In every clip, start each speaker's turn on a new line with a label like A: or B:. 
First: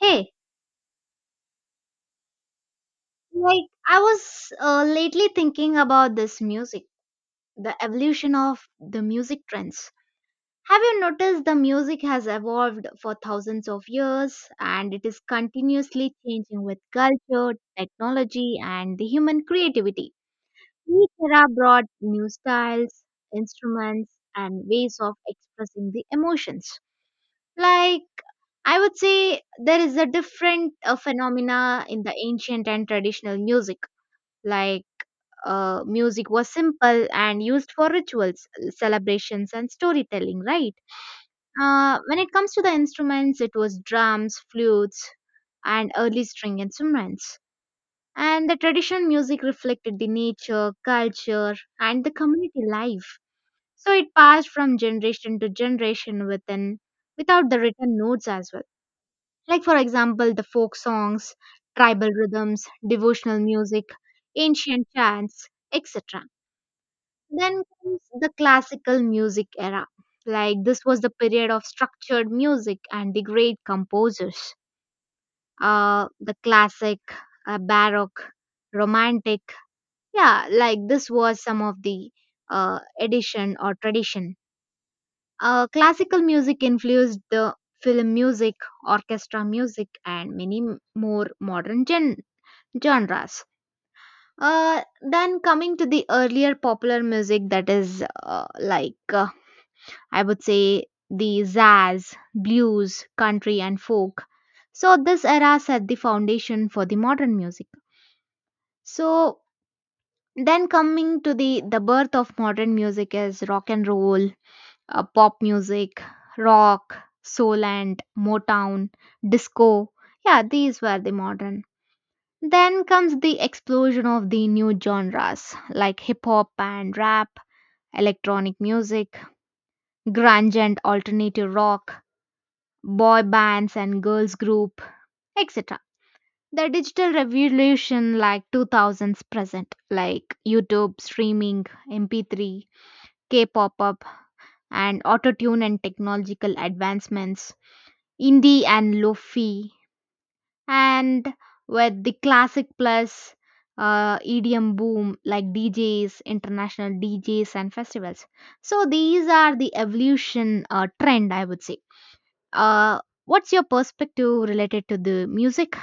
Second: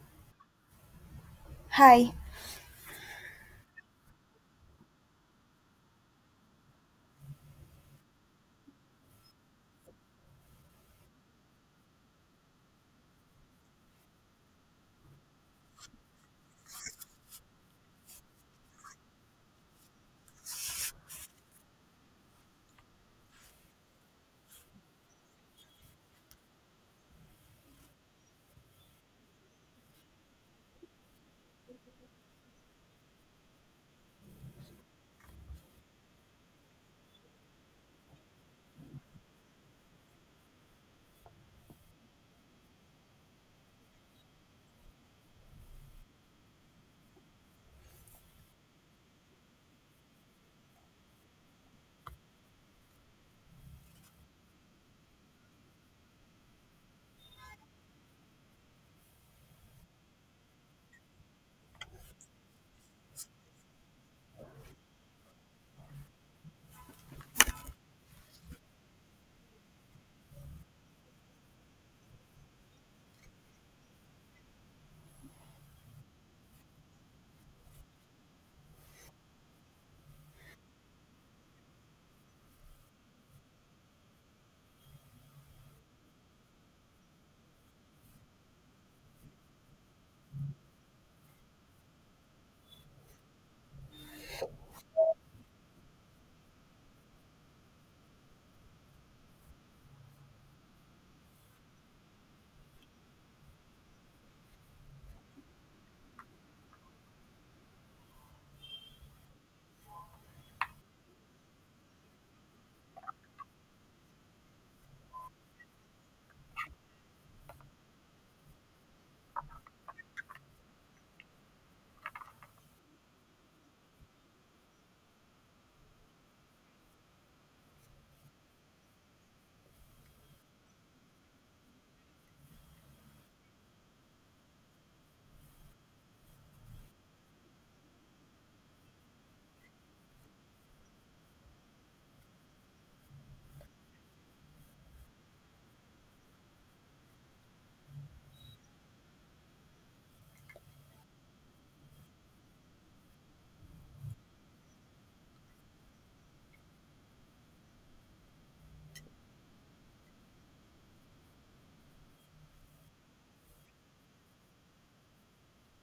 A: Hey,
B: Hi.
A: like I was lately thinking about this music, the evolution of the music trends. Have you noticed the music has evolved for thousands of years and it is continuously changing with culture, technology, and the human creativity? Each era brought new styles, instruments, and ways of expressing the emotions. Like I would say there is a different phenomena in the ancient and traditional music like music was simple and used for rituals, celebrations, and storytelling, right? When it comes to the instruments, it was drums, flutes, and early string instruments. And the traditional music reflected the nature, culture, and the community life. So it passed from generation to generation within, without the written notes as well. Like, for example, the folk songs, tribal rhythms, devotional music, ancient chants, etc. Then comes the classical music era. Like this was the period of structured music and the great composers. The classic, baroque, romantic. Yeah, like this was some of the edition or tradition. Classical music influenced the film music, orchestra music, and many more modern genres. Then coming to the earlier popular music, that is I would say the jazz, blues, country, and folk. So, this era set the foundation for the modern music. So, then coming to the birth of modern music is rock and roll, pop music, rock, soul, and Motown, disco. Yeah, these were the modern. Then comes the explosion of the new genres like hip hop and rap, electronic music, grunge and alternative rock, boy bands and girls group, etc. The digital revolution, like 2000s present, like YouTube streaming, mp3, k-pop up, and autotune, and technological advancements, indie and lofi, and with the classic plus EDM boom, like DJs, international DJs, and festivals. So these are the evolution trend, I would say. Uh, what's your perspective related to the music?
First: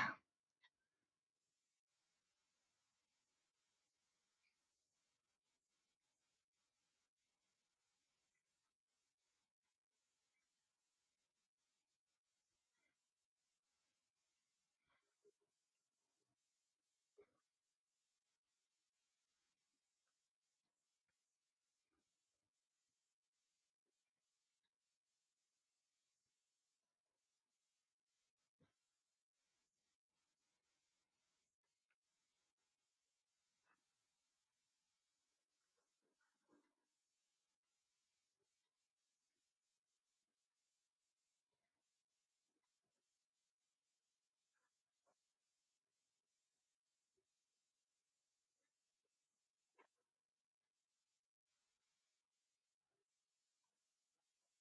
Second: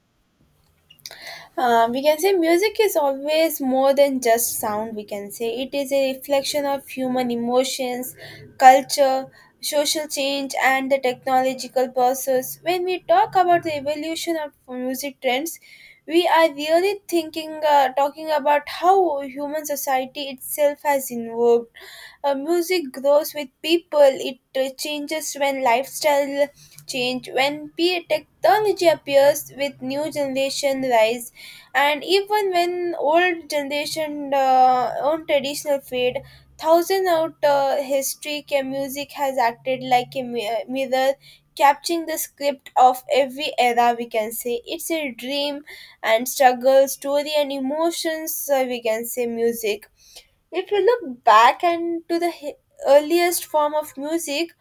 B: We can say music is always more than just sound, we can say. It is a reflection of human emotions, culture, social change, and the technological process. When we talk about the evolution of music trends, we are really talking about how human society itself has evolved. Music grows with people, it changes when lifestyle change, when technology appears, with new generation rise, and even when old generation own traditional fade thousand out history music has acted like a mirror, capturing the script of every era. We can say it's a dream and struggle story and emotions, we can say. Music, if you look back and to the earliest form of music,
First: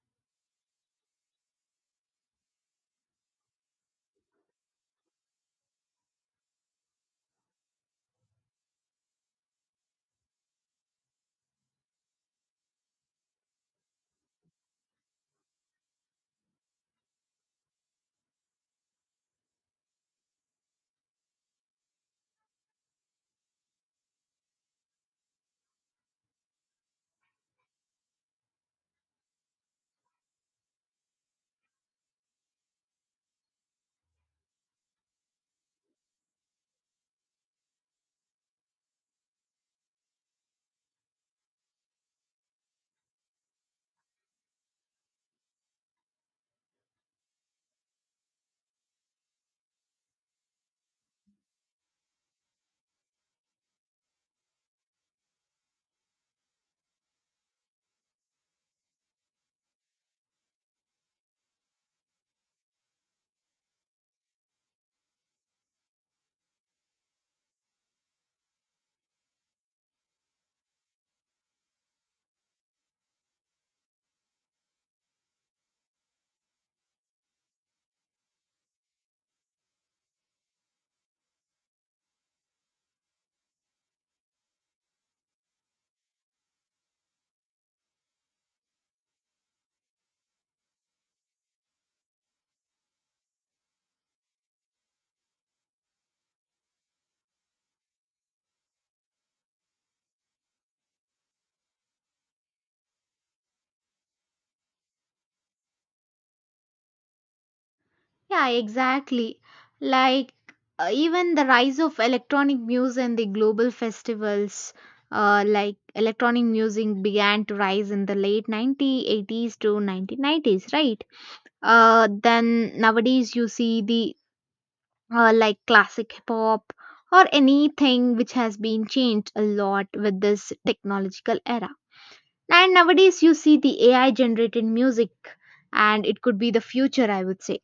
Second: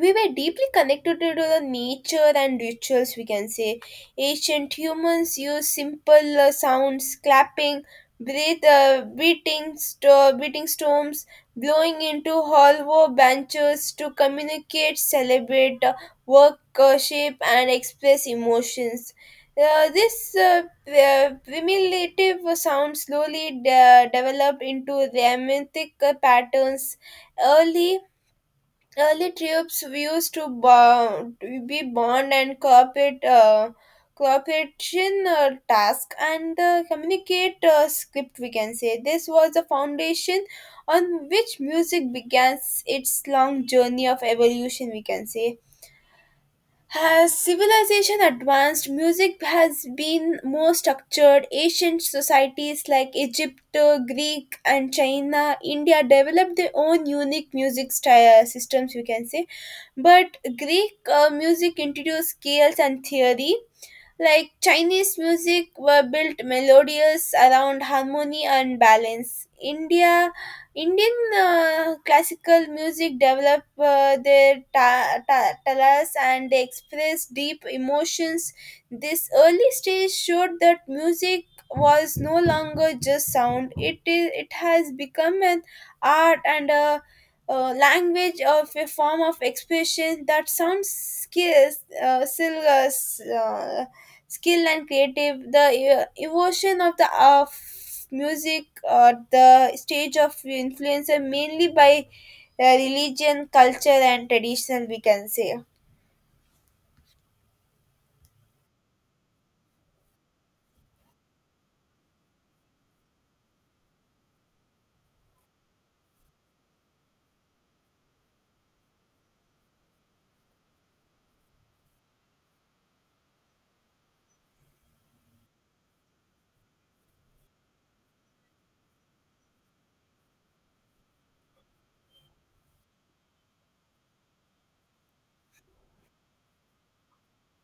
B: we were deeply connected to the nature and rituals, we can say. Ancient humans used simple sounds, clapping, breath, beating beating storms, blowing into hollow branches to communicate, celebrate, work, shape and express emotions. This Primitive sound slowly developed into rhythmic patterns. early Early trips used to bond, be bond and cooperate, cooperation task, and communicate script. We can say this was the foundation on which music began its long journey of evolution, we can say. As civilization advanced, music has been more structured. Ancient societies like Egypt, Greek, and China, India developed their own unique music style systems, you can say, but Greek music introduced scales and theory, like Chinese music were built melodious around harmony and balance. Indian classical music developed their talas and they expressed deep emotions. This early stage showed that music was no longer just sound. It is. It has become an art and a language of a form of expression that sounds scarce, uh, still uh, s- uh, skill and creative the evolution of the of music or the stage of influencer mainly by religion, culture, and traditional, we can say.
A: Yeah, exactly. Like even the rise of electronic music and the global festivals, like electronic music began to rise in the late 1980s to 1990s, right? Then nowadays you see the like classic hip hop or anything which has been changed a lot with this technological era. And nowadays, you see the AI generated music, and it could be the future, I would say.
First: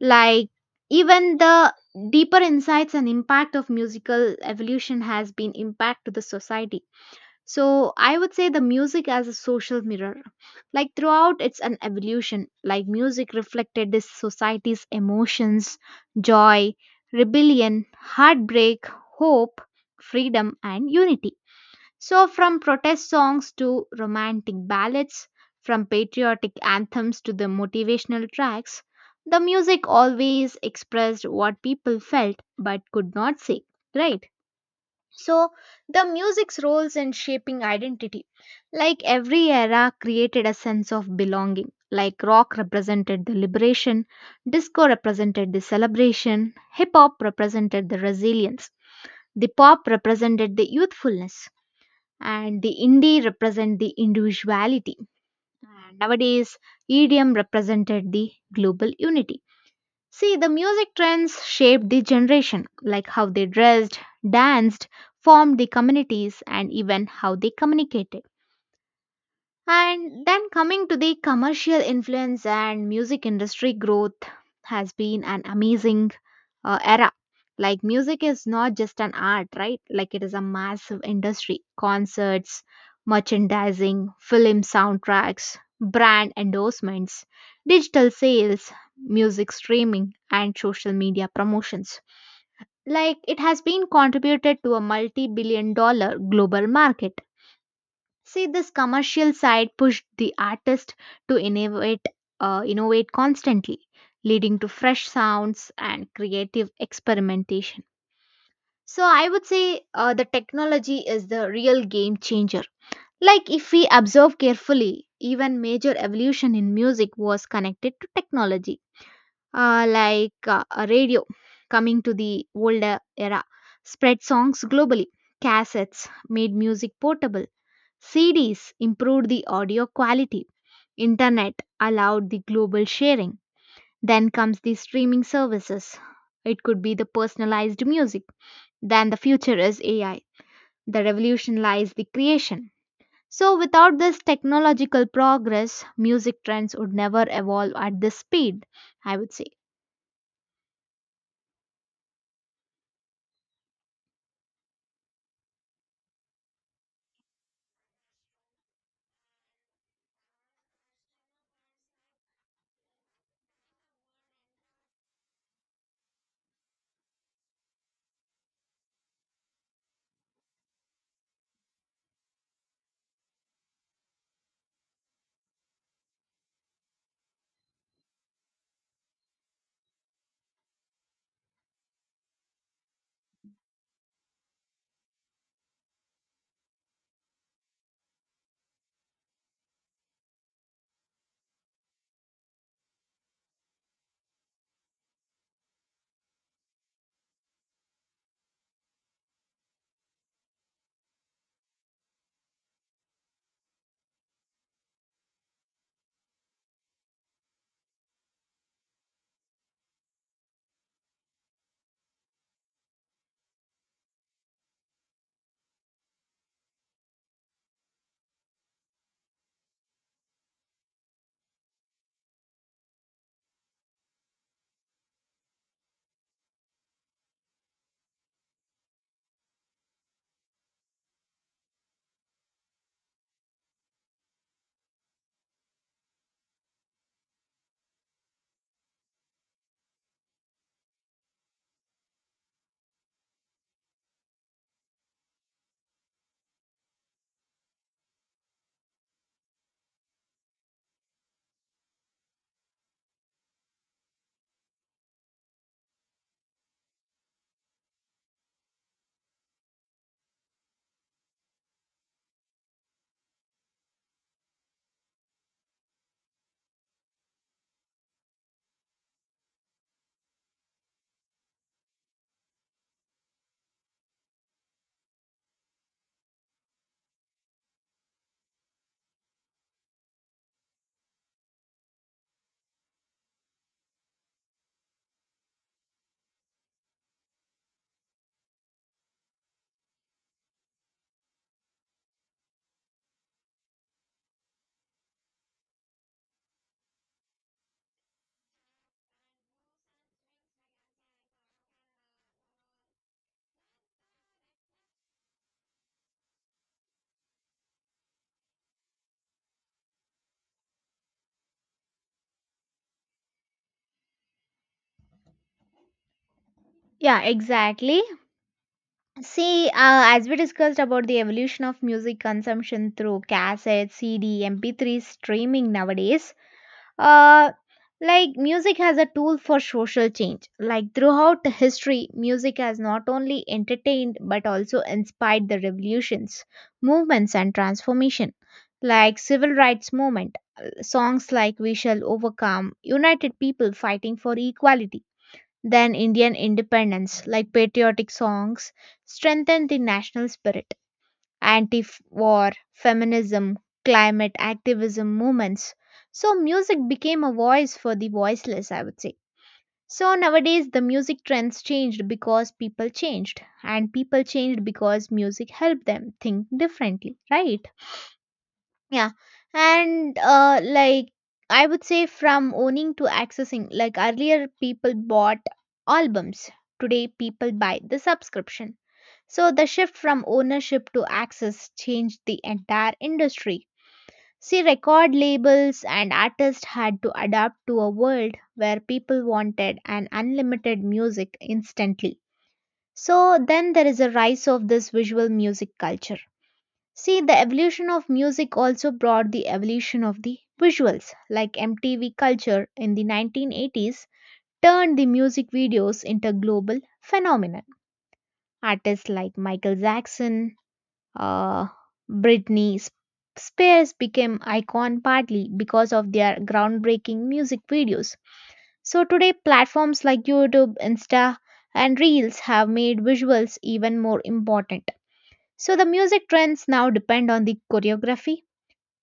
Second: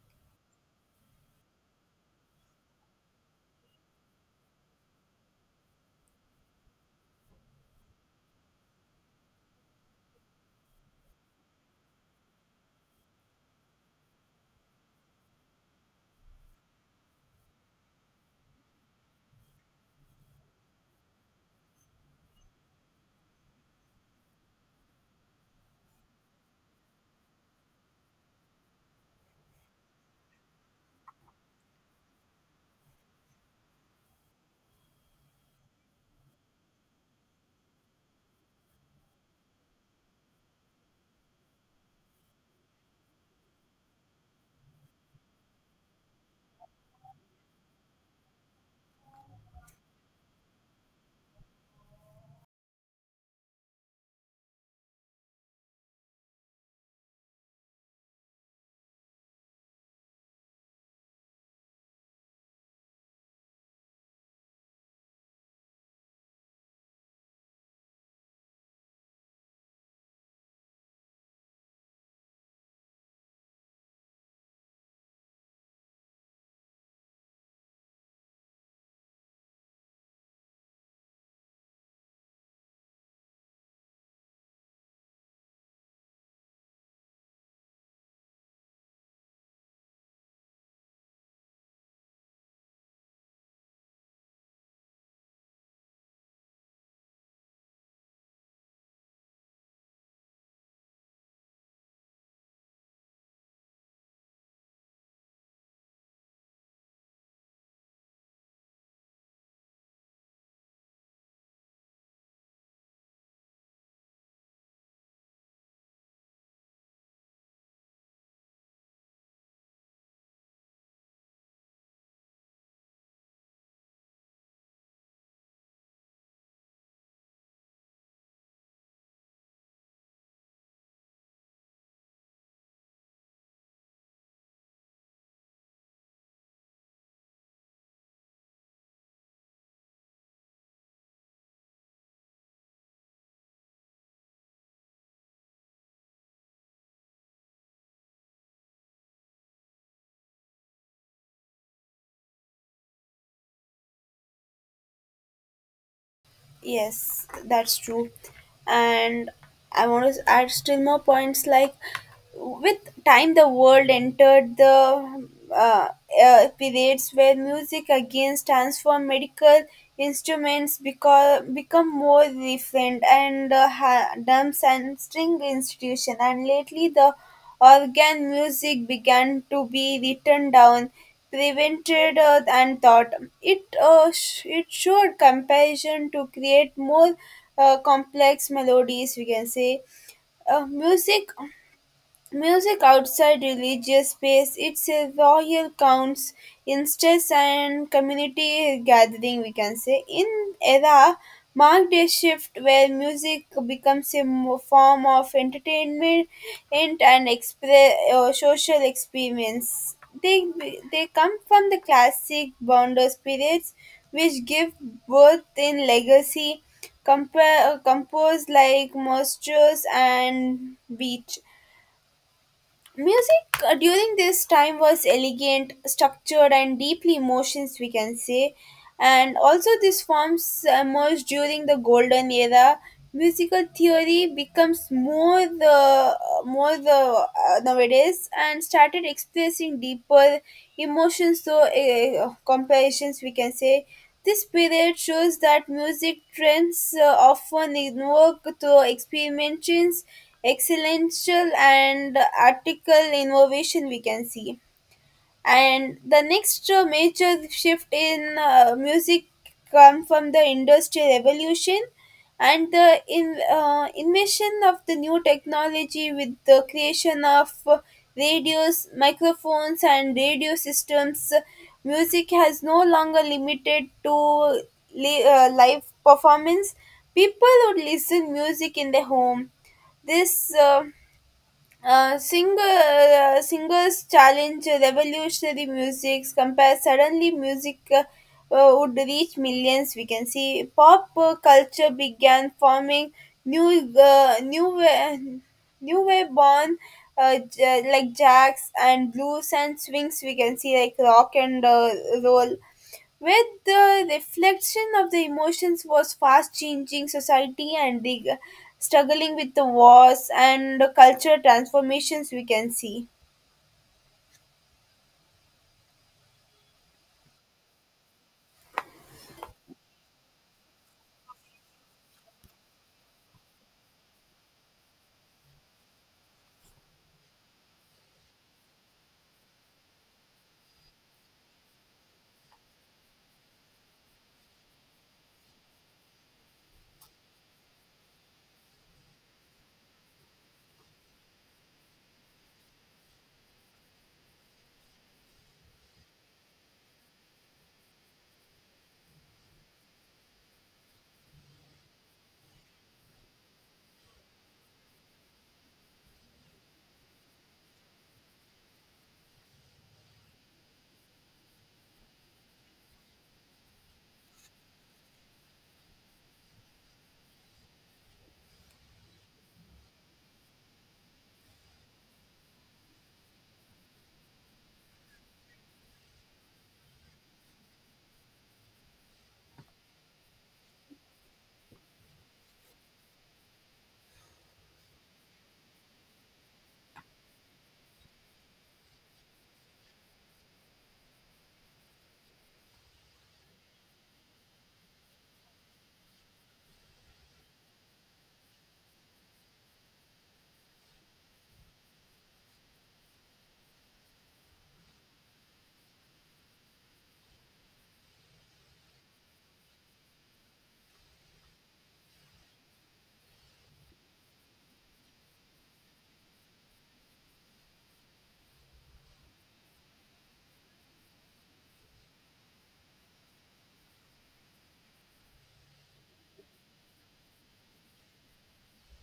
A: Like, even the deeper insights and impact of musical evolution has been impact to the society. So, I would say the music as a social mirror. Like, throughout, it's an evolution. Like, music reflected this society's emotions, joy, rebellion, heartbreak, hope, freedom, and unity. So, from protest songs to romantic ballads, from patriotic anthems to the motivational tracks, the music always expressed what people felt but could not say, right? So, the music's roles in shaping identity. Like every era created a sense of belonging. Like rock represented the liberation, disco represented the celebration, hip hop represented the resilience, the pop represented the youthfulness and the indie represent the individuality. And nowadays, EDM represented the global unity. See, the music trends shaped the generation, like how they dressed, danced, formed the communities, and even how they communicated. And then coming to the commercial influence and music industry growth has been an amazing era. Like music is not just an art, right? Like it is a massive industry. Concerts, merchandising, film soundtracks, brand endorsements, digital sales, music streaming, and social media promotions. Like it has been contributed to a multi billion dollar global market. See, this commercial side pushed the artist to innovate, innovate constantly, leading to fresh sounds and creative experimentation. So, I would say the technology is the real game changer. Like, if we observe carefully, even major evolution in music was connected to technology, a radio coming to the older era, spread songs globally. Cassettes made music portable. CDs improved the audio quality. Internet allowed the global sharing. Then comes the streaming services. It could be the personalized music. Then the future is AI. The revolution lies the creation. So without this technological progress, music trends would never evolve at this speed, I would say.
B: Yes, that's true. And I want to add still more points, like with time the world entered the uh, periods where music again stands for medical instruments because become more refined and ha- dumb and string institution, and lately the organ music began to be written down, prevented and thought. It showed comparison to create more complex melodies, we can say. Uh, music Music outside religious space itself, royal counts, instances, and community gathering, we can say. In era marked a shift where music becomes a form of entertainment and an social experience. They, they come from the classic bonder periods which give birth in legacy compare, composed like Mostros and Beach. Music during this time was elegant, structured, and deeply emotions, we can say, and also these forms emerged during the golden era. Musical theory becomes more the nowadays and started expressing deeper emotions, so comparisons, we can say. This period shows that music trends often invoke through experimentations, excellential and article innovation, we can see. And the next major shift in music come from the industrial revolution and the invention of the new technology with the creation of radios, microphones, and radio systems. Music has no longer limited to live performance. People would listen music in their home. this uh, uh, singer, Singers challenge revolutionary musics compare, suddenly music would reach millions, we can see. Pop culture began forming new new wave born, like jacks and blues and swings, we can see, like rock and roll, where the reflection of the emotions was fast changing society and the struggling with the wars and the cultural transformations, we can see.
A: Yeah, exactly. See, as we discussed about the evolution of music consumption through cassette, CD, MP3, streaming nowadays, Uh, like music has a tool for social change. Like throughout history, music has not only entertained but also inspired the revolutions, movements, and transformation. Like civil rights movement, songs like "We Shall Overcome," united people fighting for equality. Then Indian independence, like patriotic songs, strengthened the national spirit, anti war, feminism, climate activism movements. So, music became a voice for the voiceless, I would say. So, nowadays the music trends changed because people changed, and people changed because music helped them think differently, right? Yeah. And, I would say from owning to accessing, like, earlier people bought albums, today people buy the subscription, so the shift from ownership to access changed the entire industry. See, record labels and artists had to adapt to a world where people wanted an unlimited music instantly. So then there is a rise of this visual music culture. See, the evolution of music also brought the evolution of the visuals, like MTV culture in the 1980s turned the music videos into a global phenomenon. Artists like Michael Jackson, uh, Britney Spears became icon partly because of their groundbreaking music videos. So today platforms like YouTube, Insta and Reels have made visuals even more important. So the music trends now depend on the choreography,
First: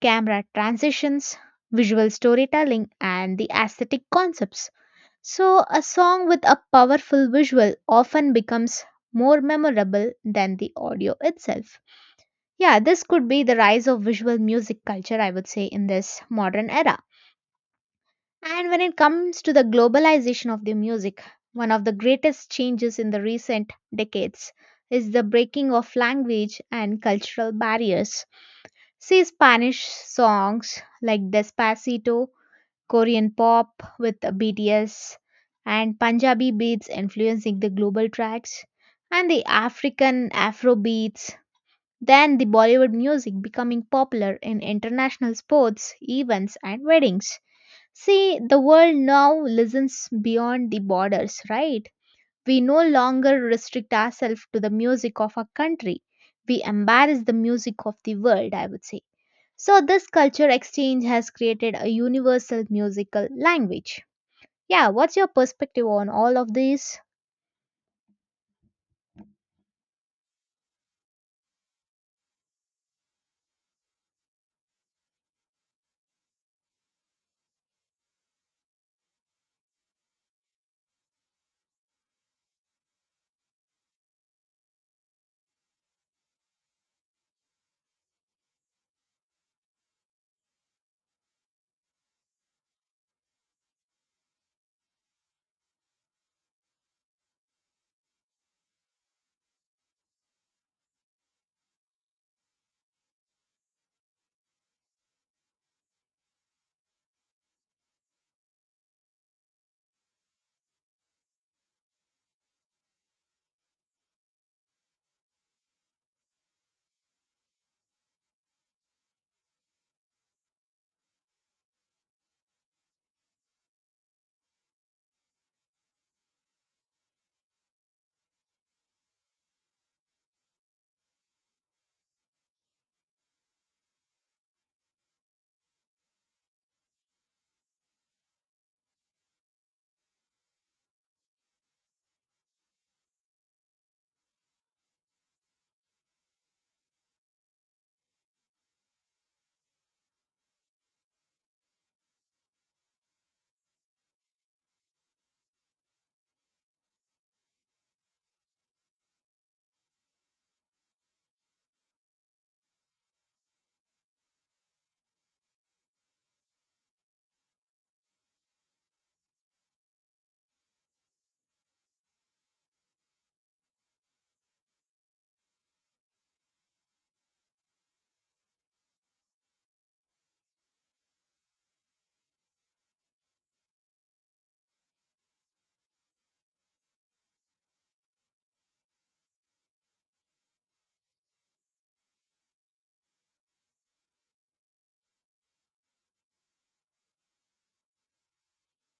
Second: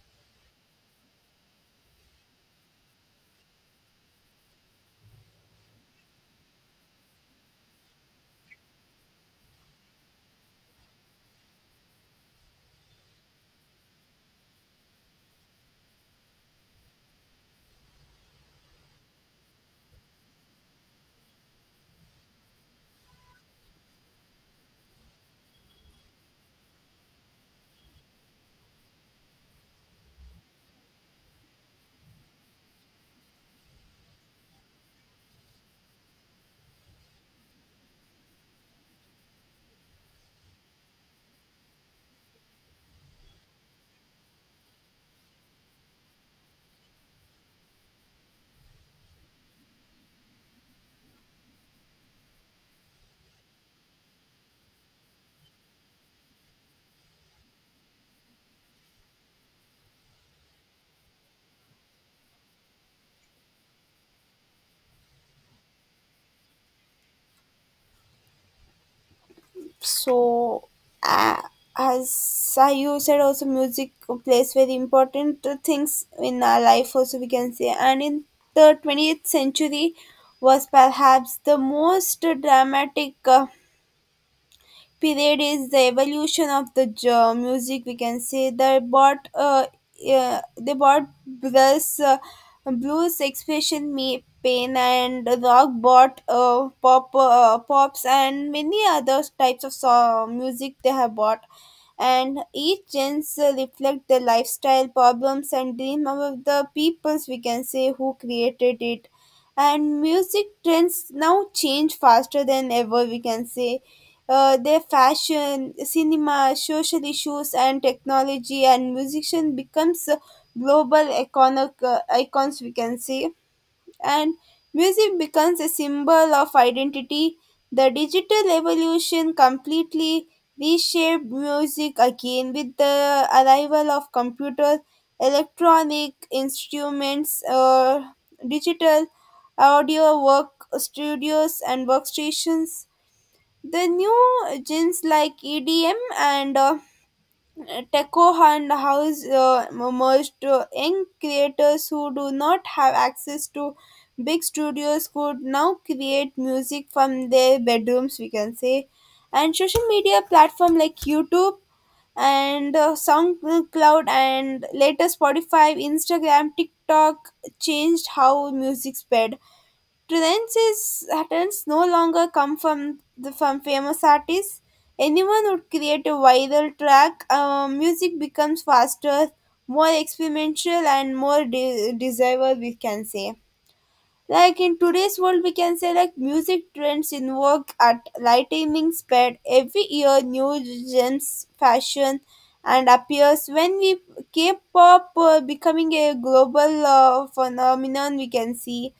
A: camera transitions, visual storytelling and the aesthetic concepts. So a song with a powerful visual often becomes more memorable than the audio itself. Yeah, this could be the rise of visual music culture, I would say, in this modern era. And when it comes to the globalization of the music, one of the greatest changes in the recent decades is the breaking of language and cultural barriers. See, Spanish songs like Despacito, Korean pop with BTS, and Punjabi beats influencing the global tracks, and the African Afro beats, then the Bollywood music becoming popular in international sports, events, and weddings. See, the world now listens beyond the borders, right? We no longer restrict ourselves to the music of our country. We embrace the music of the world, I would say. So, this culture exchange has created a universal musical language. Yeah, what's your perspective on all of this?
B: So uh, as I- you said, also music plays very important things in our life also, we can say. And in the 20th century was perhaps the most dramatic period is the evolution of the music, we can say. They bought blues expression me pain, and rock bought pops and many other types of song, music they have bought. And each gens reflect the lifestyle, problems, and dream of the peoples, we can say, who created it. And music trends now change faster than ever, we can say. Their fashion, cinema, social issues, and technology, and musician becomes a global iconic, icons, we can say, and music becomes a symbol of identity. The digital evolution completely reshaped music again with the arrival of computer, electronic instruments, digital audio work studios and workstations. The new genres like EDM and techno and house merged. Young creators who do not have access to big studios could now create music from their bedrooms, we can say. And social media platform like YouTube and SoundCloud, and later Spotify, Instagram, TikTok changed how music spread. Trenches trends no longer come from the from famous artists. Anyone would create a viral track. Music becomes faster, more experimental, and more desirable, we can say. Like in today's world, we can say, like music trends invoke at lightning speed every year. New gems, fashion, and appears when we K-pop becoming a global phenomenon, we can see.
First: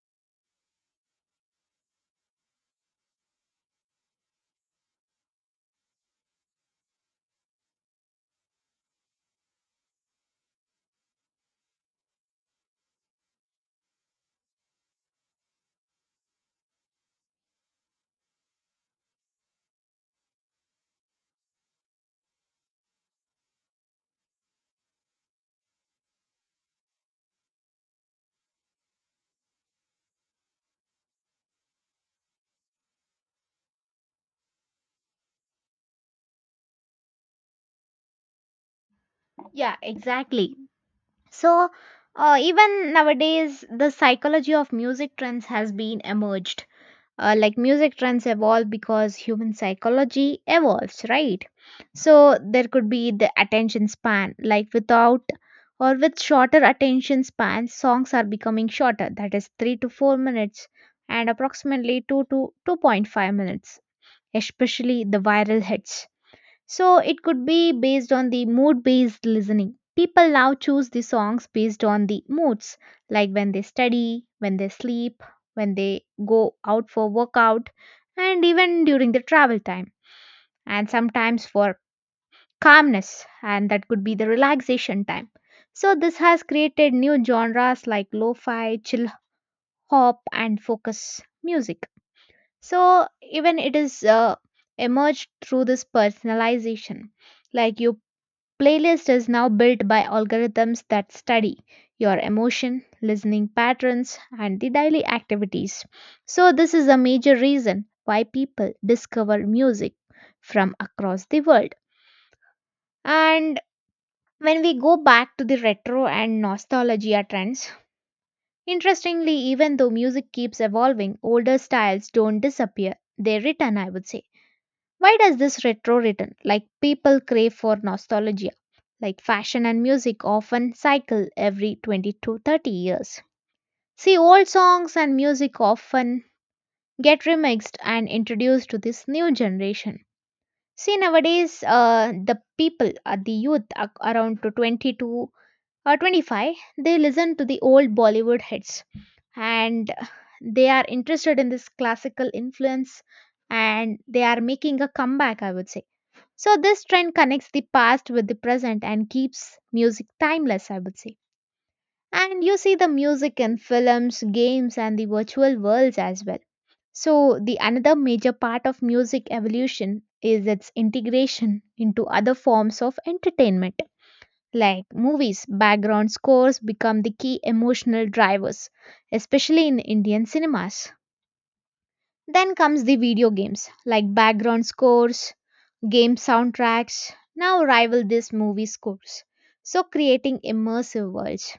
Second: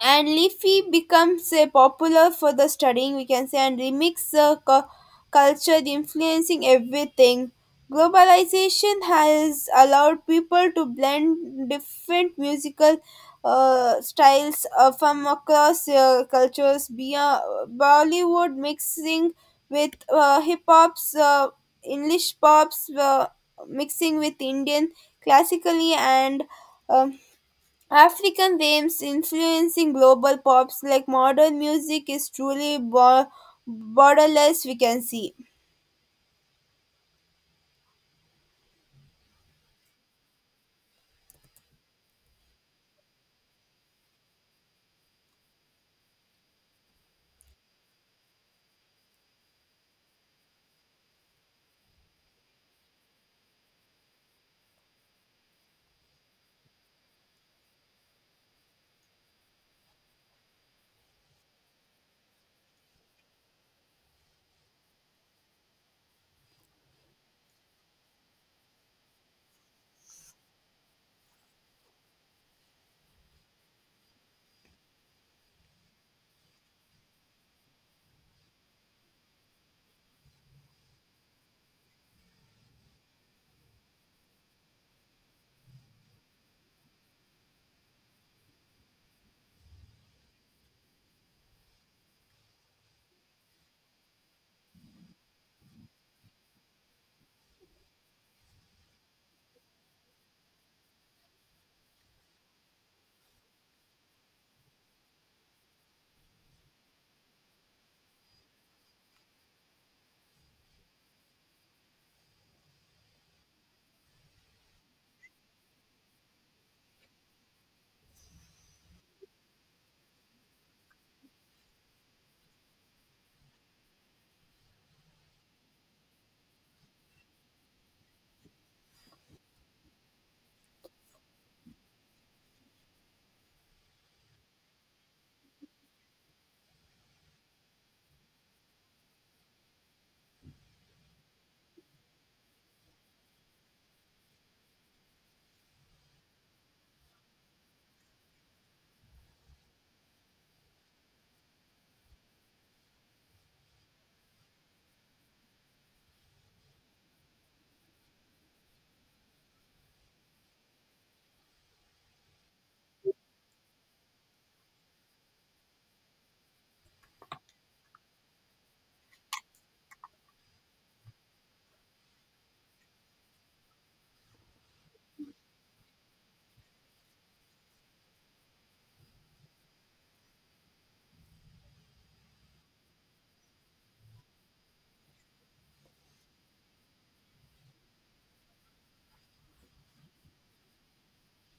B: And leafy becomes a popular for the studying, we can say, and remix culture influencing everything. Globalization has allowed people to blend different musical styles from across cultures beyond Bollywood mixing with hip hops, English pops mixing with Indian classically, and um, African themes influencing global pops. Like modern music is truly borderless, we can see.
A: Yeah, exactly. So, even nowadays, the psychology of music trends has been emerged. Like music trends evolve because human psychology evolves, right? So, there could be the attention span. Like, without or with shorter attention spans, songs are becoming shorter, that is, 3 to 4 minutes and approximately 2 to 2.5 minutes, especially the viral hits. So it could be based on the mood based listening. People now choose the songs based on the moods, like when they study, when they sleep, when they go out for workout, and even during the travel time, and sometimes for calmness, and that could be the relaxation time. So this has created new genres like lo fi, chill hop, and focus music. So even it is emerged through this personalization, like you playlist is now built by algorithms that study your emotion, listening patterns, and the daily activities. So, this is a major reason why people discover music from across the world. And when we go back to the retro and nostalgia trends, interestingly, even though music keeps evolving, older styles don't disappear, they return, I would say. Why does this retro return? Like people crave for nostalgia. Like fashion and music often cycle every 20 to 30 years. See, old songs and music often get remixed and introduced to this new generation. See, nowadays, the youth around to 20 to 25, they listen to the old Bollywood hits and they are interested in this classical influence and they are making a comeback, I would say. So, this trend connects the past with the present and keeps music timeless, I would say. And you see the music in films, games, and the virtual worlds as well. So, the another major part of music evolution is its integration into other forms of entertainment. Like movies, background scores become the key emotional drivers, especially in Indian cinemas. Then comes the video games, like background scores, game soundtracks now rival these movie scores, so creating immersive worlds.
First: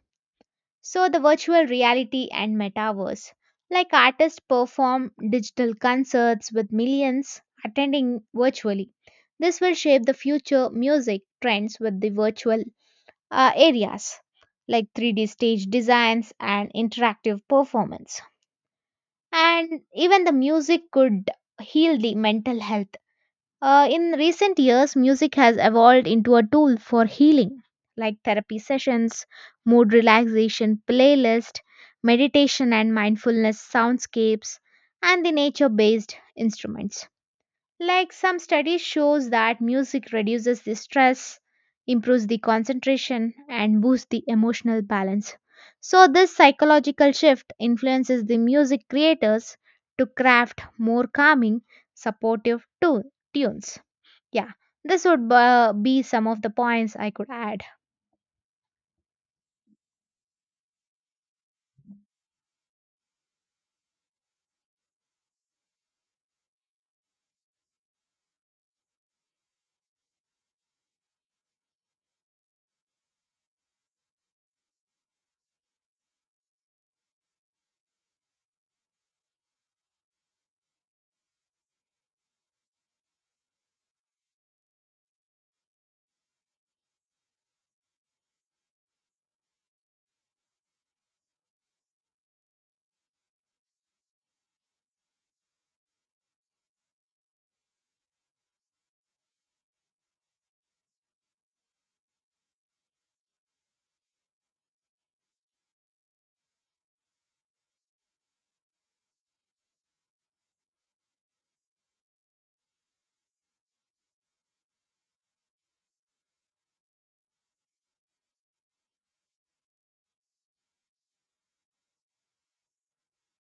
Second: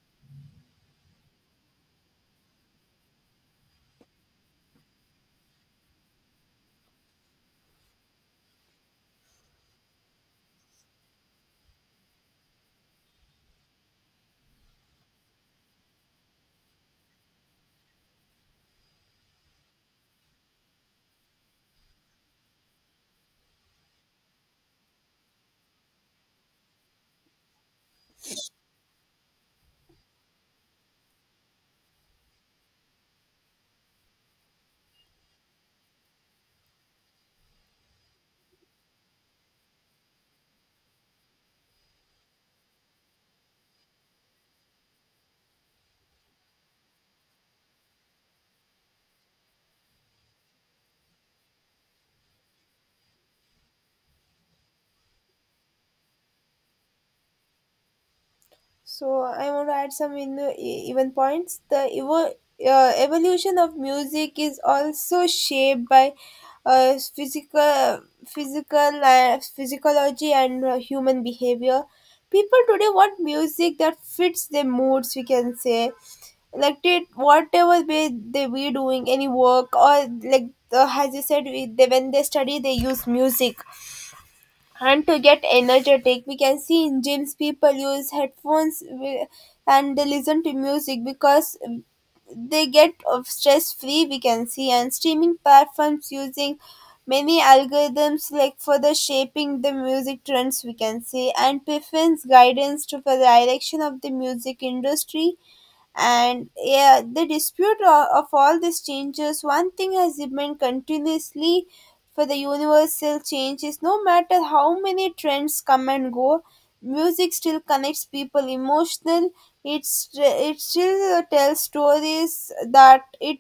A: So the virtual reality and metaverse, like artists perform digital concerts with millions attending virtually. This will shape the future music trends with the virtual areas like 3D stage designs and interactive performance. And even the music could heal the mental health. In recent years, music has evolved into a tool for healing, like therapy sessions, mood relaxation playlist, meditation and mindfulness soundscapes, and the nature-based instruments. Like some studies shows that music reduces the stress, improves the concentration, and boosts the emotional balance. So this psychological shift influences the music creators to craft more calming, supportive tu- tunes. Yeah, this would be some of the points I could add.
B: So I want to add some in, even points. The evolution of music is also shaped by uh, physical, physical, physiology and human behavior. People today want music that fits their moods, we can say. Like did whatever they were doing, any work, or like as you said when they study they use music, and to get energetic, we can see, in gyms people use headphones and they listen to music because they get of stress free, we can see. And streaming platforms using many algorithms like for the shaping the music trends, we can see, and preference guidance to for the direction of the music industry. And yeah, the dispute of all these changes, one thing has remained continuously for the universal change is no matter how many trends come and go, music still connects people emotional. It still tells stories that it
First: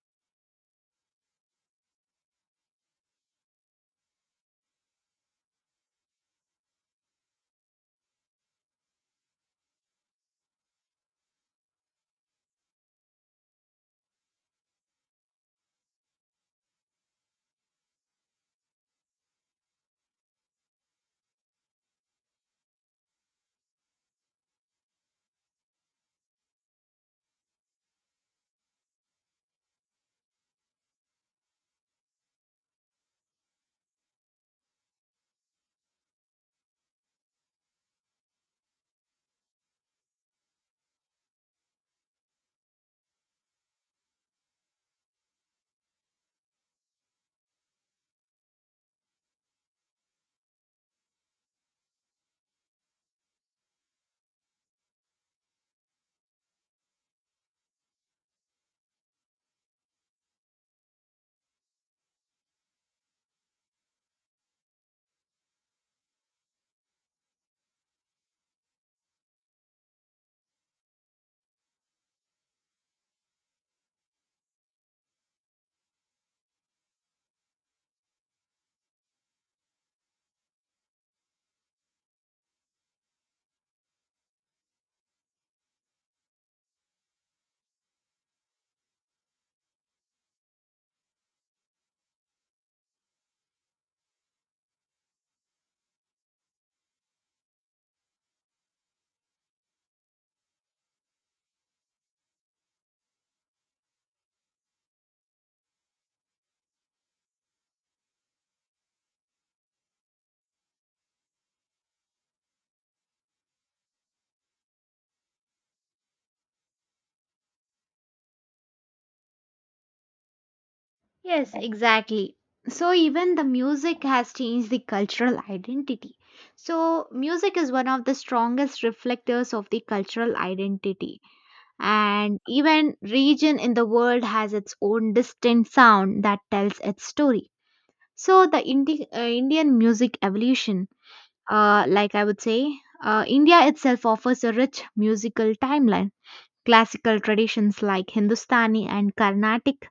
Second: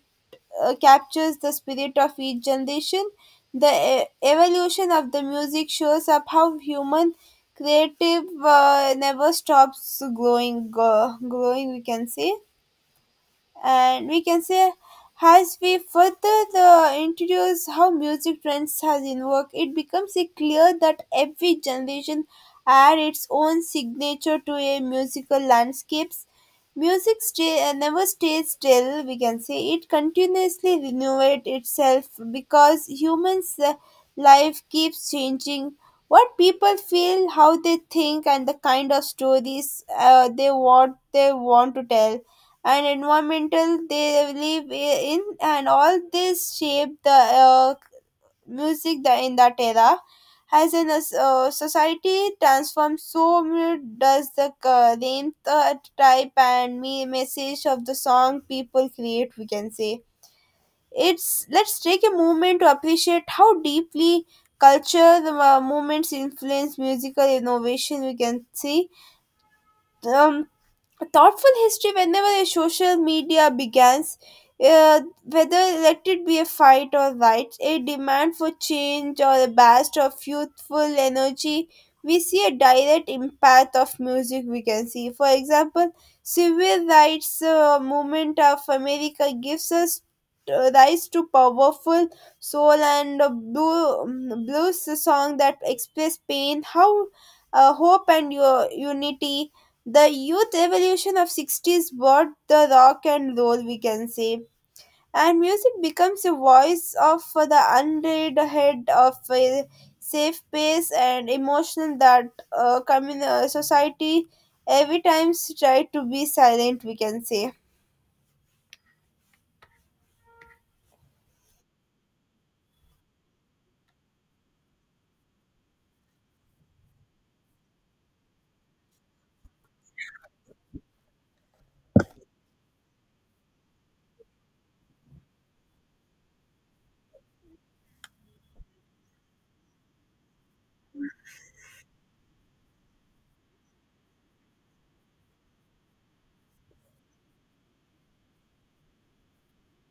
B: captures the spirit of each generation. The evolution of the music shows up how human creative never stops growing, growing, we can say. And we can say, as we further the introduce how music trends has in work, it becomes a clear that every generation add its own signature to a musical landscapes. Music never stays still, we can say. It continuously renovate itself because humans life keeps changing, what people feel, how they think, and the kind of stories they want to tell, and environmental they live in, and all this shape the uh, music the, in that era. As in a society transforms, so does the name type and me message of the song people create, we can say. It's Let's take a moment to appreciate how deeply culture the movements influence musical innovation, we can see. um, Thoughtful history, whenever a social media begins, whether let it be a fight or rights, a demand for change, or a burst of youthful energy, we see a direct impact of music, we can see. For example, civil rights movement of America gives us rise to powerful soul and blues song that express pain, how hope and your unity. The youth revolution of 60's brought the rock and roll, we can say, and music becomes a voice of the unread head of a safe pace and emotional that society every time try to be silent, we can say.
A: Yes, exactly. So even the music has changed the cultural identity. So music is one of the strongest reflectors of the cultural identity. And even region in the world has its own distinct sound that tells its story. So the Indian music evolution, like I would say, India itself offers a rich musical timeline. Classical traditions like Hindustani and Carnatic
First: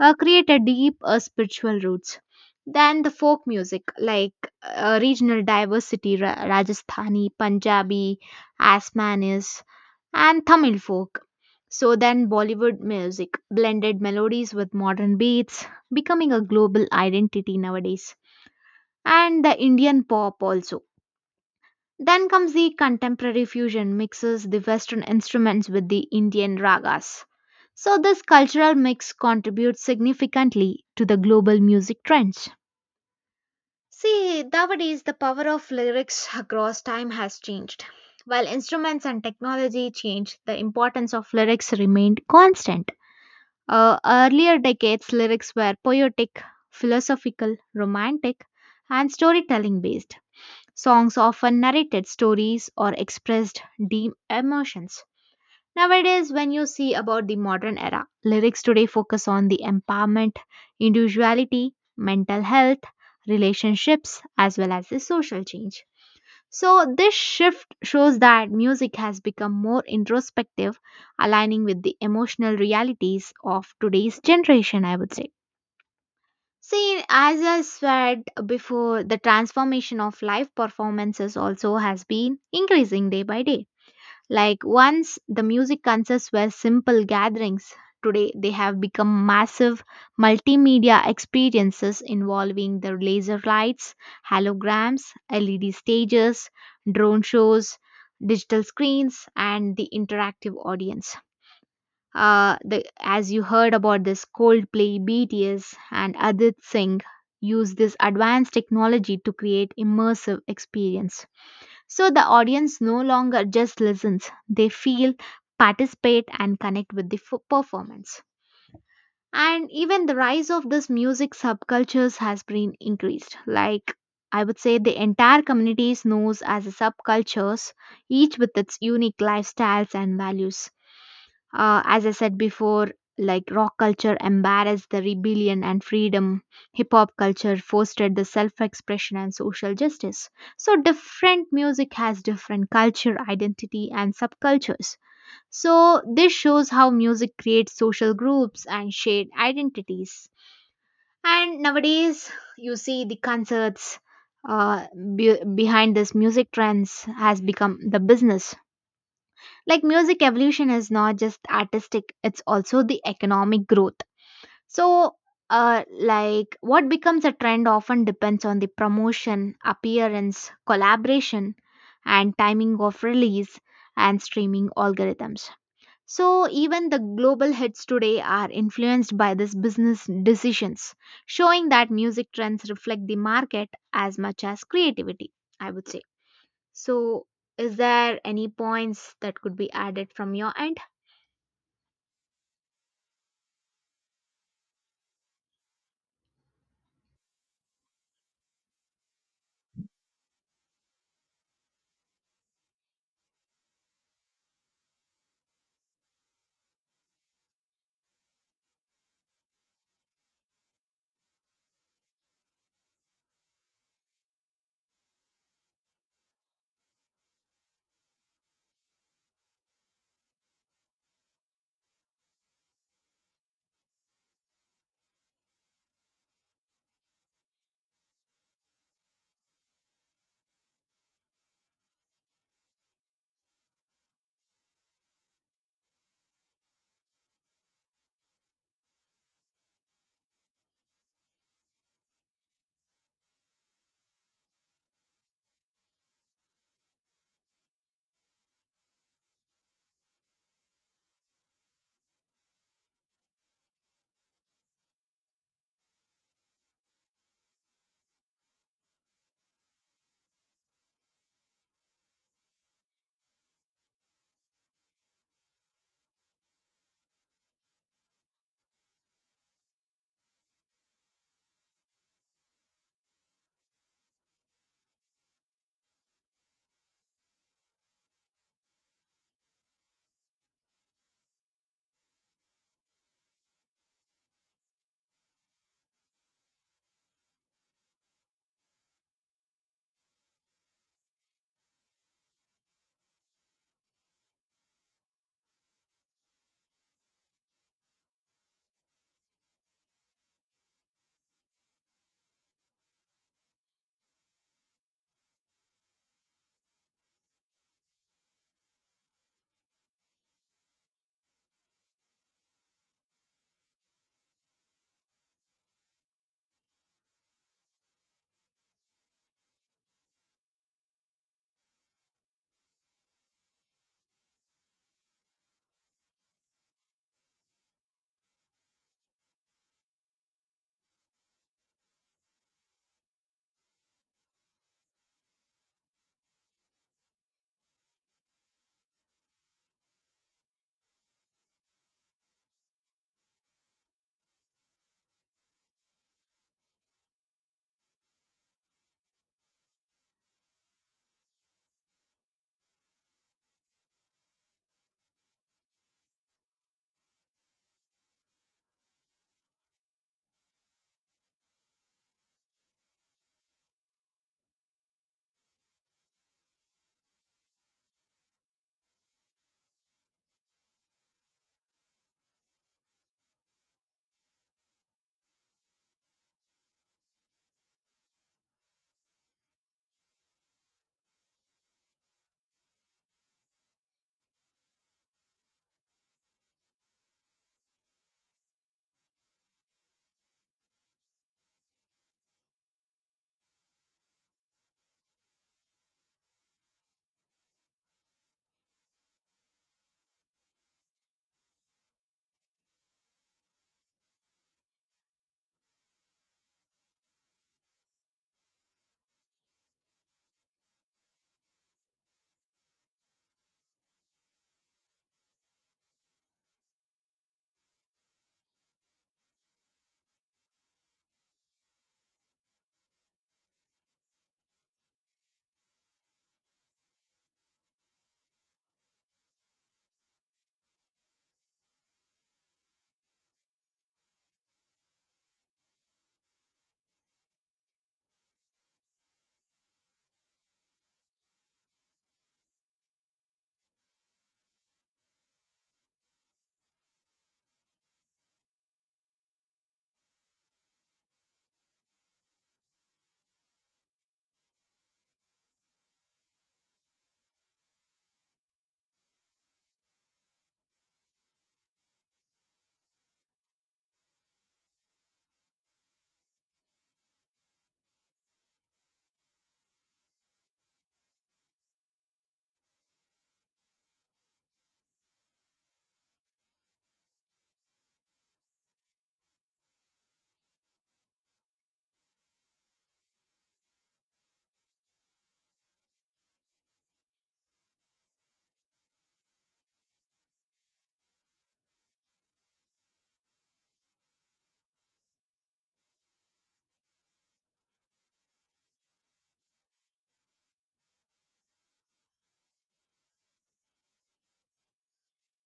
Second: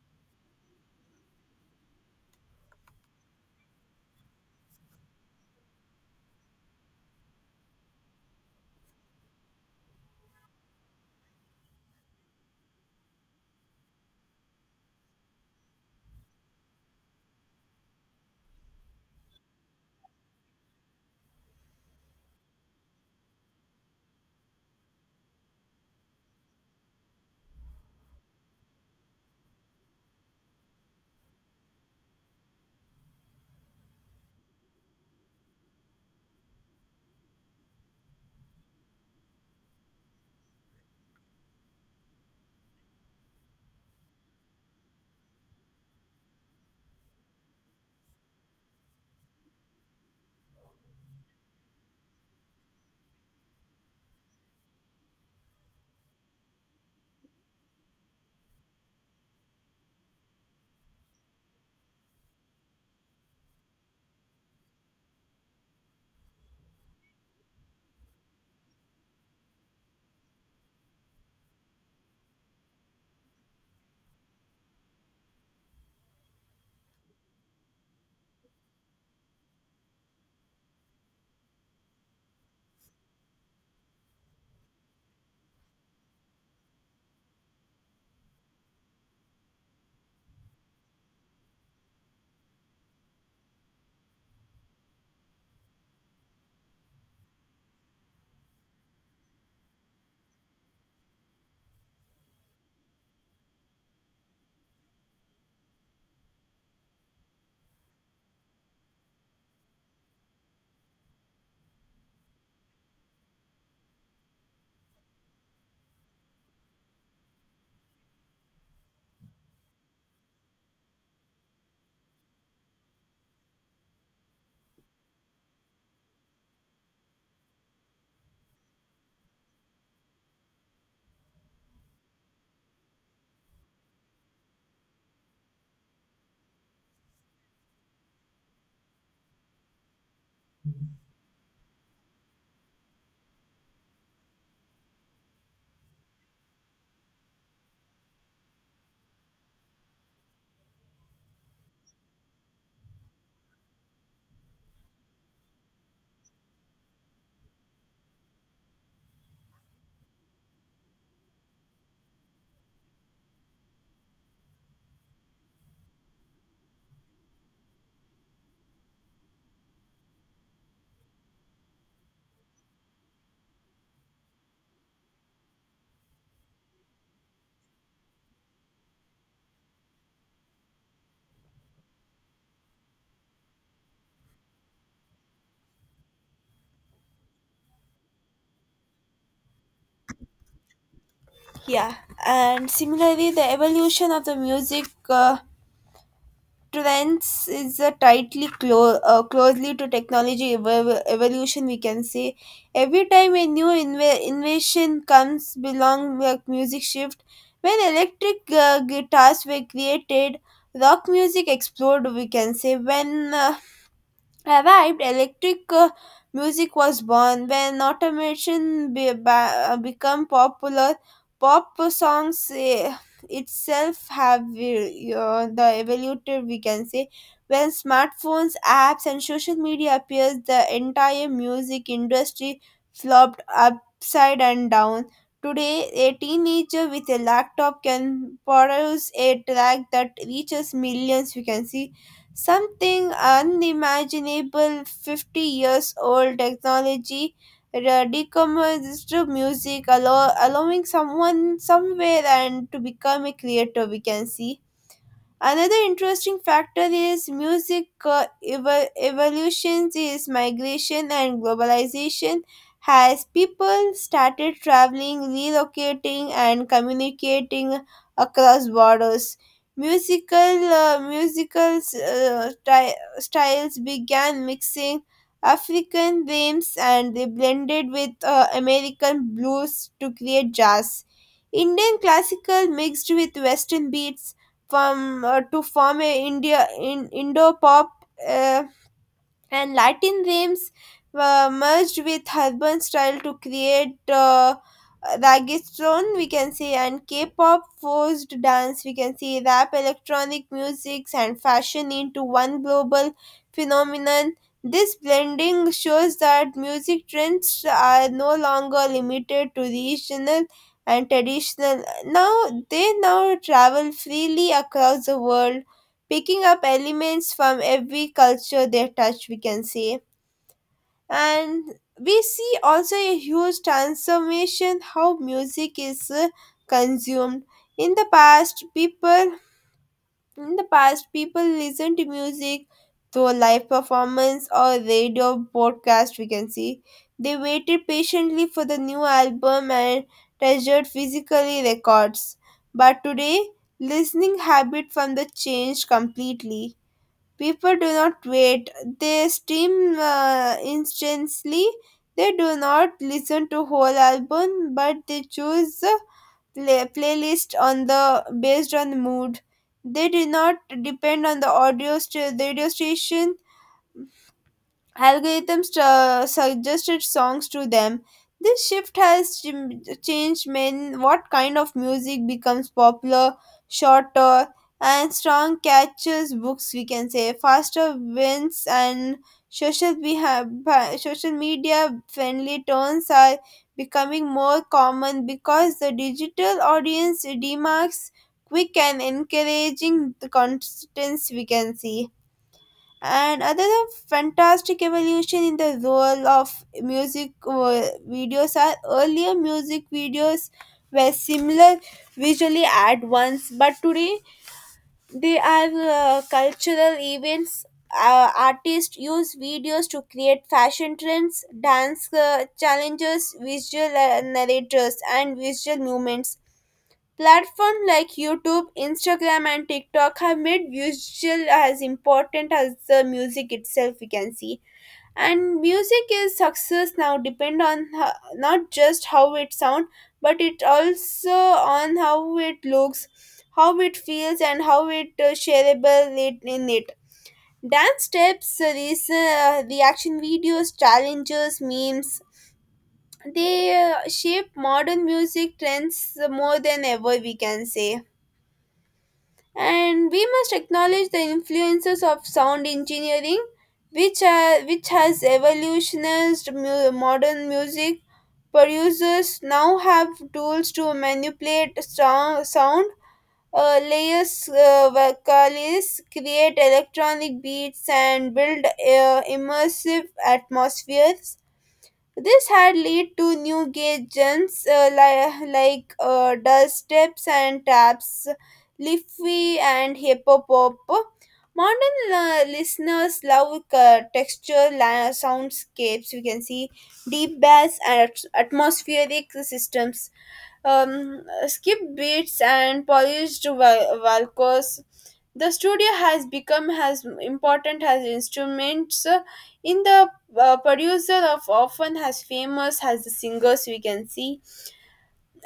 A: create a deep spiritual roots. Then the folk music like regional diversity, Rajasthani, Punjabi, Asmanis, and Tamil folk. So then Bollywood music blended melodies with modern beats, becoming a global identity nowadays. And the Indian pop also, then comes the contemporary fusion mixes the western instruments with the Indian ragas. So this cultural mix contributes significantly to the global music trends. See, nowadays the power of lyrics across time has changed. While instruments and technology changed, the importance of lyrics remained constant. Earlier decades, lyrics were poetic, philosophical, romantic, and storytelling based. Songs often narrated stories or expressed deep emotions. Nowadays, when you see about the modern era, lyrics today focus on the empowerment, individuality, mental health, relationships, as well as the social change. So, this shift shows that music has become more introspective, aligning with the emotional realities of today's generation, I would say. See, as I said before, the transformation of live performances also has been increasing day by day. Like once the music concerts were simple gatherings, today they have become massive multimedia experiences involving the laser lights, holograms, LED stages, drone shows, digital screens, and the interactive audience. As you heard about this Coldplay, BTS, and Adit Singh use this advanced technology to create immersive experience. So the audience no longer just listens; they feel, participate, and connect with the performance. And even the rise of this music subcultures has been increased. Like I would say, the entire communities knows as a subcultures, each with its unique lifestyles and values. As I said before, like rock culture embarrassed the rebellion and freedom, hip hop culture fostered the self expression and social justice. So, different music has different culture, identity, and subcultures. So, this shows how music creates social groups and shared identities. And nowadays, you see the concerts, uh, behind this music trends has become the business, like music evolution is not just artistic, it's also the economic growth. So, like what becomes a trend often depends on the promotion, appearance, collaboration, and timing of release and streaming algorithms. So, even the global hits today are influenced by these business decisions, showing that music trends reflect the market as much as creativity, I would say. So, is there any points that could be added from your end?
B: Yeah. And similarly, the evolution of the music trends is a tightly closely to technology evolution, we can say. Every time a new invention comes belong, like music shift, when electric guitars were created, rock music exploded, we can say. When arrived, electric music was born. When automation became popular, pop songs the evoluted, we can say. When smartphones, apps, and social media appeared, the entire music industry flopped upside and down. Today, a teenager with a laptop can produce a track that reaches millions, we can see. Something unimaginable, 50 years old technology decomposed music, allowing someone somewhere and to become a creator, we can see. Another interesting factor is music evolutions is migration and globalization has people started traveling, relocating and communicating across borders. Musicals styles began mixing African rhythms and they blended with American blues to create jazz. Indian classical mixed with western beats from to form a India in Indo-Pop, uh, and Latin rhythms were merged with urban style to create reggaeton, we can say, and K-pop forced dance, we can say, rap, electronic music, and fashion into one global phenomenon. This blending shows that music trends are no longer limited to regional and traditional. Now travel freely across the world, picking up elements from every culture they touch, we can say. And we see also a huge transformation how music is consumed. in the past people in the past, people listen to music through live performance or radio broadcast, we can see. They waited patiently for the new album and treasured physically records, but today listening habit from the change completely. People do not wait. They stream instantly. They do not listen to whole album, but they choose the playlist on the based on the mood. They do not depend on the radio station. Algorithms suggested songs to them. This shift has changed men what kind of music becomes popular, shorter, and strong catches books, we can say, faster wins and social media friendly tones are becoming more common because the digital audience demarks quick and encouraging the constants, we can see. And another fantastic evolution in the role of music videos are earlier music videos were similar visually at once, but today they are cultural events. Artists use videos to create fashion trends, dance challenges, visual narrators and visual movements. Platforms like YouTube, Instagram, and TikTok have made visual as important as the music itself, we can see. And music is success now depend on not just how it sounds, but it also on how it looks, how it feels, and how it shareable it in it. Dance steps, these, reaction videos, challenges, memes, they shape modern music trends more than ever, we can say. And we must acknowledge the influences of sound engineering which which has evolutionized modern music. Producers now have tools to manipulate strong sound layers, vocalists create electronic beats and build immersive atmospheres. This had led to new gadgets, like dust steps and taps, Liffy and Hippopop. Modern listeners love soundscapes. We can see deep bass and atmospheric systems, um, skip beats and polished valcos. The studio has become as important as instruments, in the producer of often as famous as the singers, we can see.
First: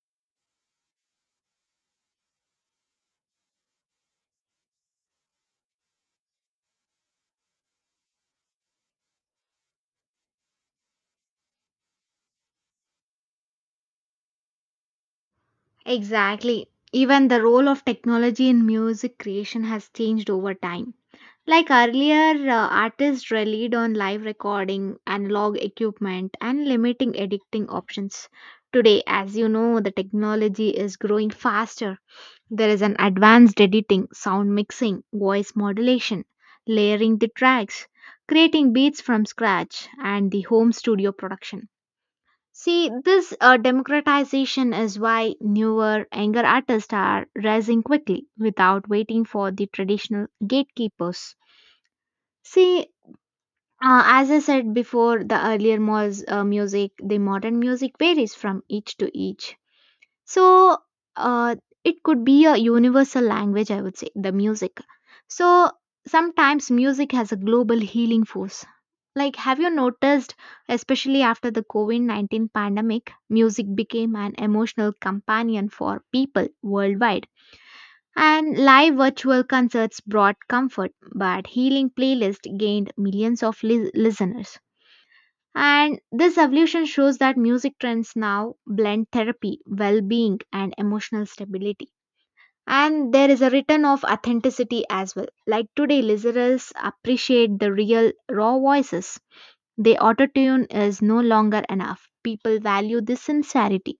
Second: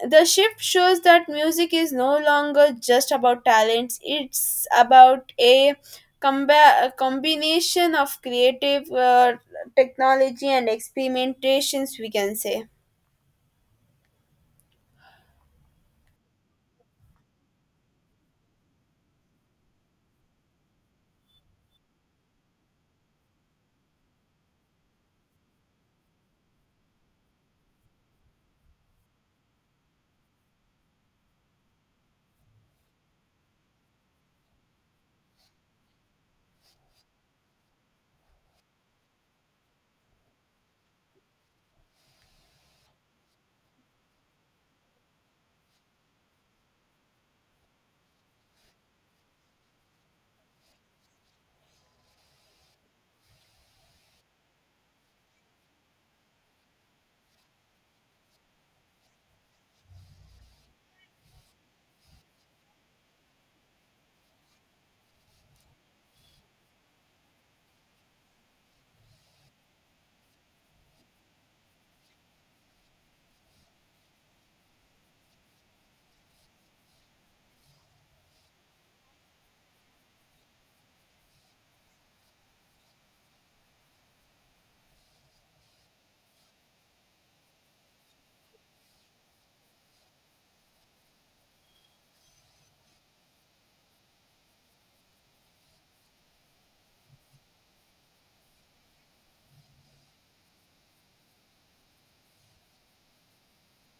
B: The shift shows that music is no longer just about talents, it's about a combination of creative technology and experimentations, we can say.
A: Exactly. Even the role of technology in music creation has changed over time. Like earlier, artists relied on live recording, analog equipment, and limiting editing options. Today, as you know, the technology is growing faster. There is an advanced editing, sound mixing, voice modulation, layering the tracks, creating beats from scratch, and the home studio production. See, this democratization is why newer, younger artists are rising quickly without waiting for the traditional gatekeepers. See, as I said before, the earlier was music, the modern music varies from each to each. So, uh, it could be a universal language, I would say, the music. So sometimes music has a global healing force. Like, have you noticed, especially after the COVID 19 pandemic, music became an emotional companion for people worldwide? And live virtual concerts brought comfort, but healing playlists gained millions of listeners. And this evolution shows that music trends now blend therapy, well being, and emotional stability. And there is a return of authenticity as well. Like today, listeners appreciate the real, raw voices. The autotune is no longer enough. People value the sincerity.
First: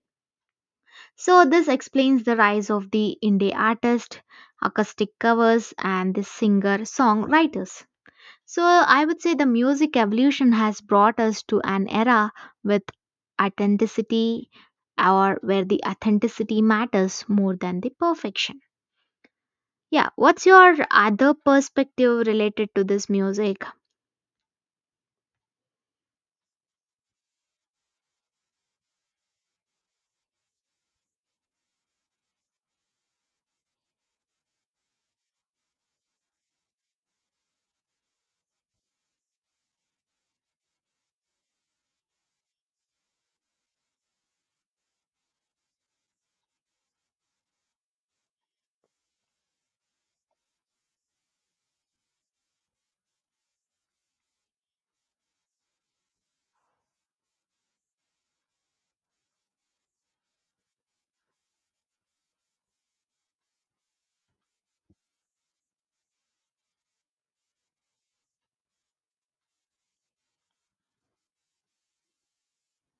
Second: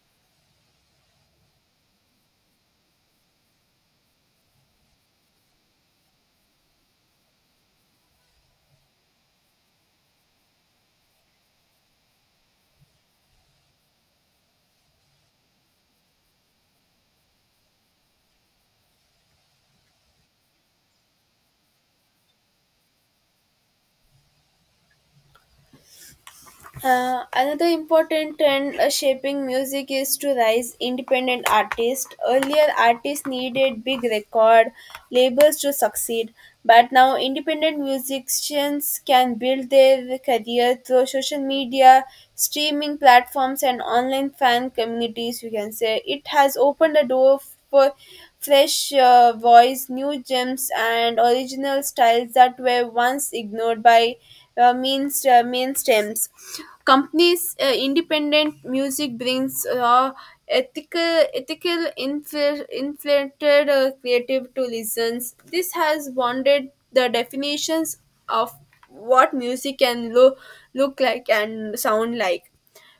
A: So, this explains the rise of the indie artist, acoustic covers, and the singer songwriters. So I would say the music evolution has brought us to an era with authenticity, or where the authenticity matters more than the perfection. Yeah, what's your other perspective related to this music?
B: Another important trend shaping music is to rise independent artists. Earlier, artists needed big record labels to succeed, but now independent musicians can build their career through social media, streaming platforms, and online fan communities. You can say it has opened a door for fresh voice, new gems, and original styles that were once ignored by means mainstreams. Companies independent music brings raw, ethical, inflated creative to listens. This has bonded the definitions of what music can look like and sound like.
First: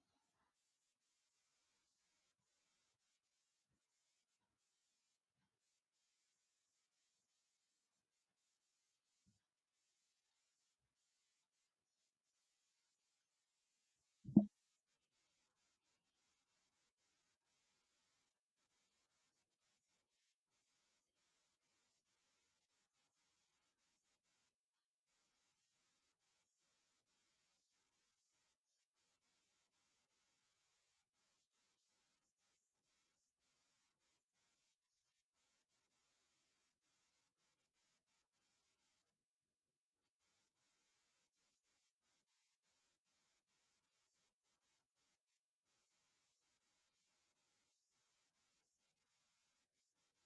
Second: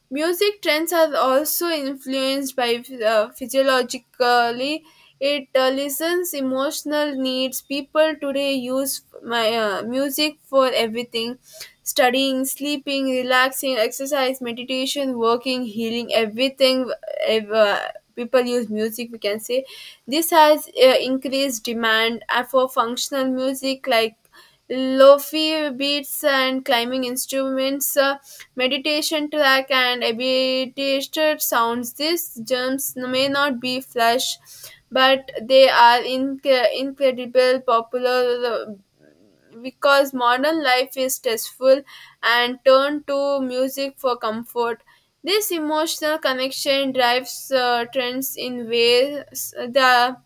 B: Music trends are also influenced by physiologically it listens emotional needs. People today use my music for everything: studying, sleeping, relaxing, exercise, meditation, working, healing, everything, uh, people use music, we can say. This has increased demand for functional music like Lofi beats and climbing instruments, meditation track, and abbreviated sounds. These germs may not be flash, but they are incredible, popular, because modern life is stressful and turn to music for comfort. This emotional connection drives trends in ways,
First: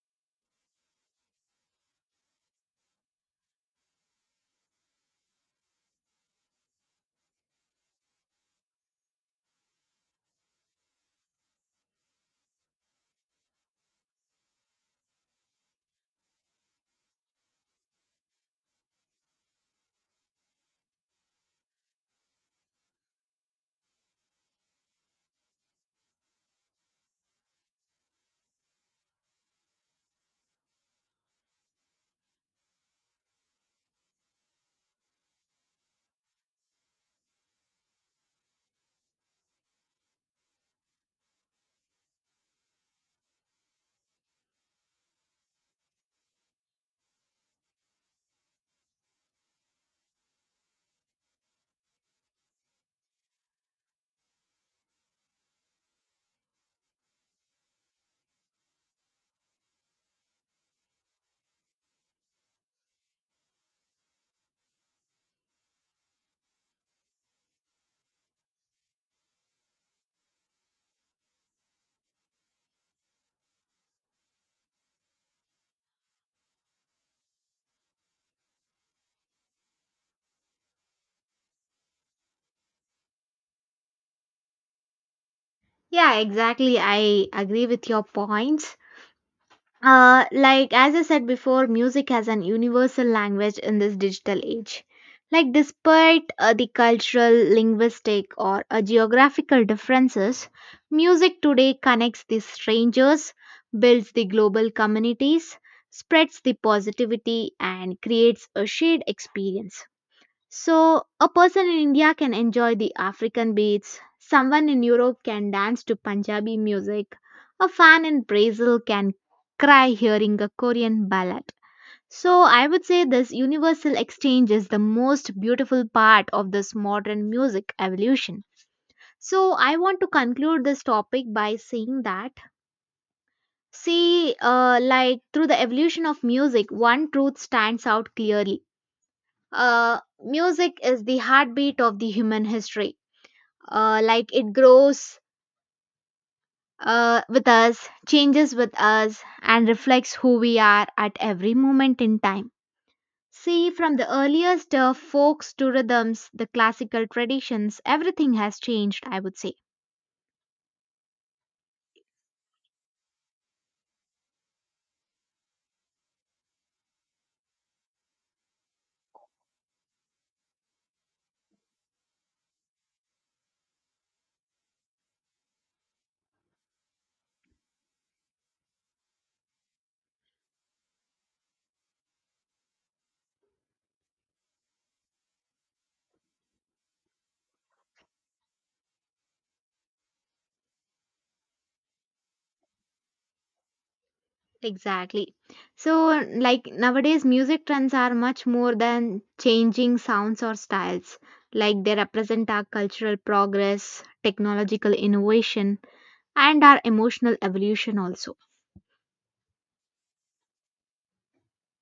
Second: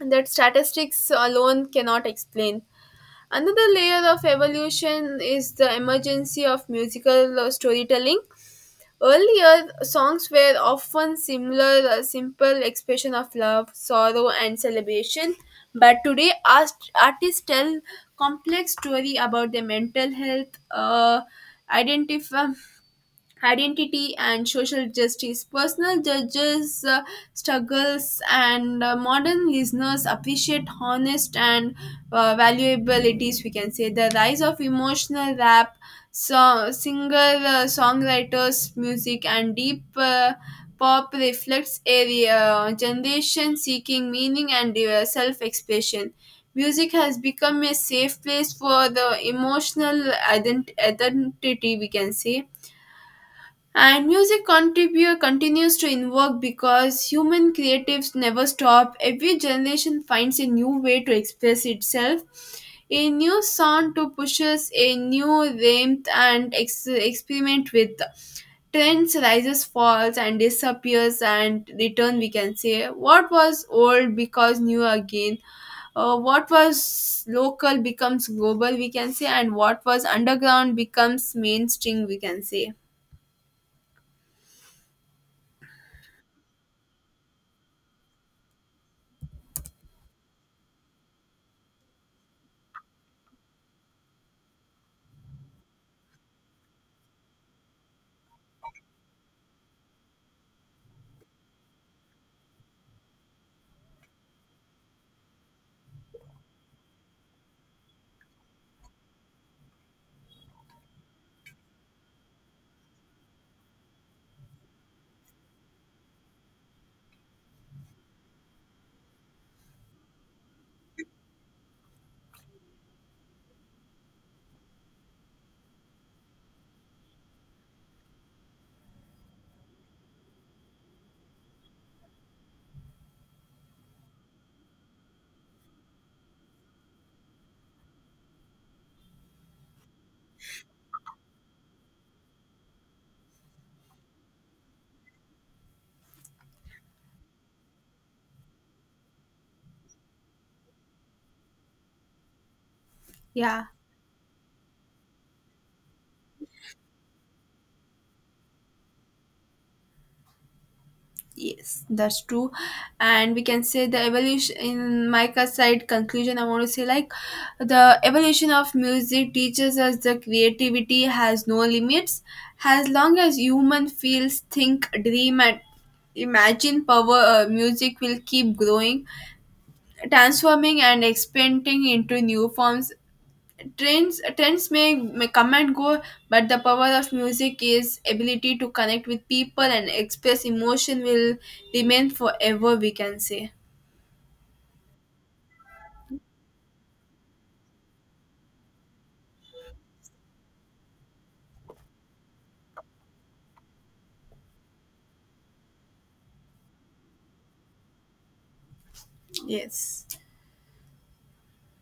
B: that statistics alone cannot explain. Another layer of evolution is the emergence of musical storytelling. Earlier, songs were often simple expression of love, sorrow, and celebration. But today, artists tell complex story about their mental health, identify identity and social justice. Personal judges' struggles and modern listeners appreciate honest and valuabilities. We can say the rise of emotional rap, singer, songwriters, music, and deep. Pop reflects a generation seeking meaning and self expression. Music has become a safe place for the emotional identity, we can say. And music continues to invoke because human creatives never stop. Every generation finds a new way to express itself, a new sound to push us, a new rhythm and experiment with. Trends rises, falls, and disappears and return. We can say what was old because new again. What was local becomes global, we can say, and what was underground becomes mainstream, we can say.
A: Yeah, exactly. I agree with your points. Like as I said before, music has an universal language in this digital age. Like despite the cultural, linguistic, or geographical differences, music today connects the strangers, builds the global communities, spreads the positivity, and creates a shared experience. So, a person in India can enjoy the African beats, someone in Europe can dance to Punjabi music, a fan in Brazil can cry hearing a Korean ballad. So, I would say this universal exchange is the most beautiful part of this modern music evolution. So, I want to conclude this topic by saying that, see, like through the evolution of music, one truth stands out clearly. Music is the heartbeat of the human history. Like it grows with us, changes with us, and reflects who we are at every moment in time.
B: Yeah.
A: See, from the earliest folks to rhythms, the classical traditions, everything has changed, I would say.
B: Yes, that's true. And we can say the evolution, in my side conclusion, I want to say like the evolution of music teaches us the creativity has no limits. As long as human feels, think, dream and imagine power, music will keep growing, transforming and expanding into new forms. Trends may come and go, but the power of music is ability to connect with people and express emotion will remain forever. We can say
A: Exactly. So, like nowadays, music trends are much more than changing sounds or styles. Like they represent our cultural progress, technological innovation, and our emotional evolution also.
B: yes.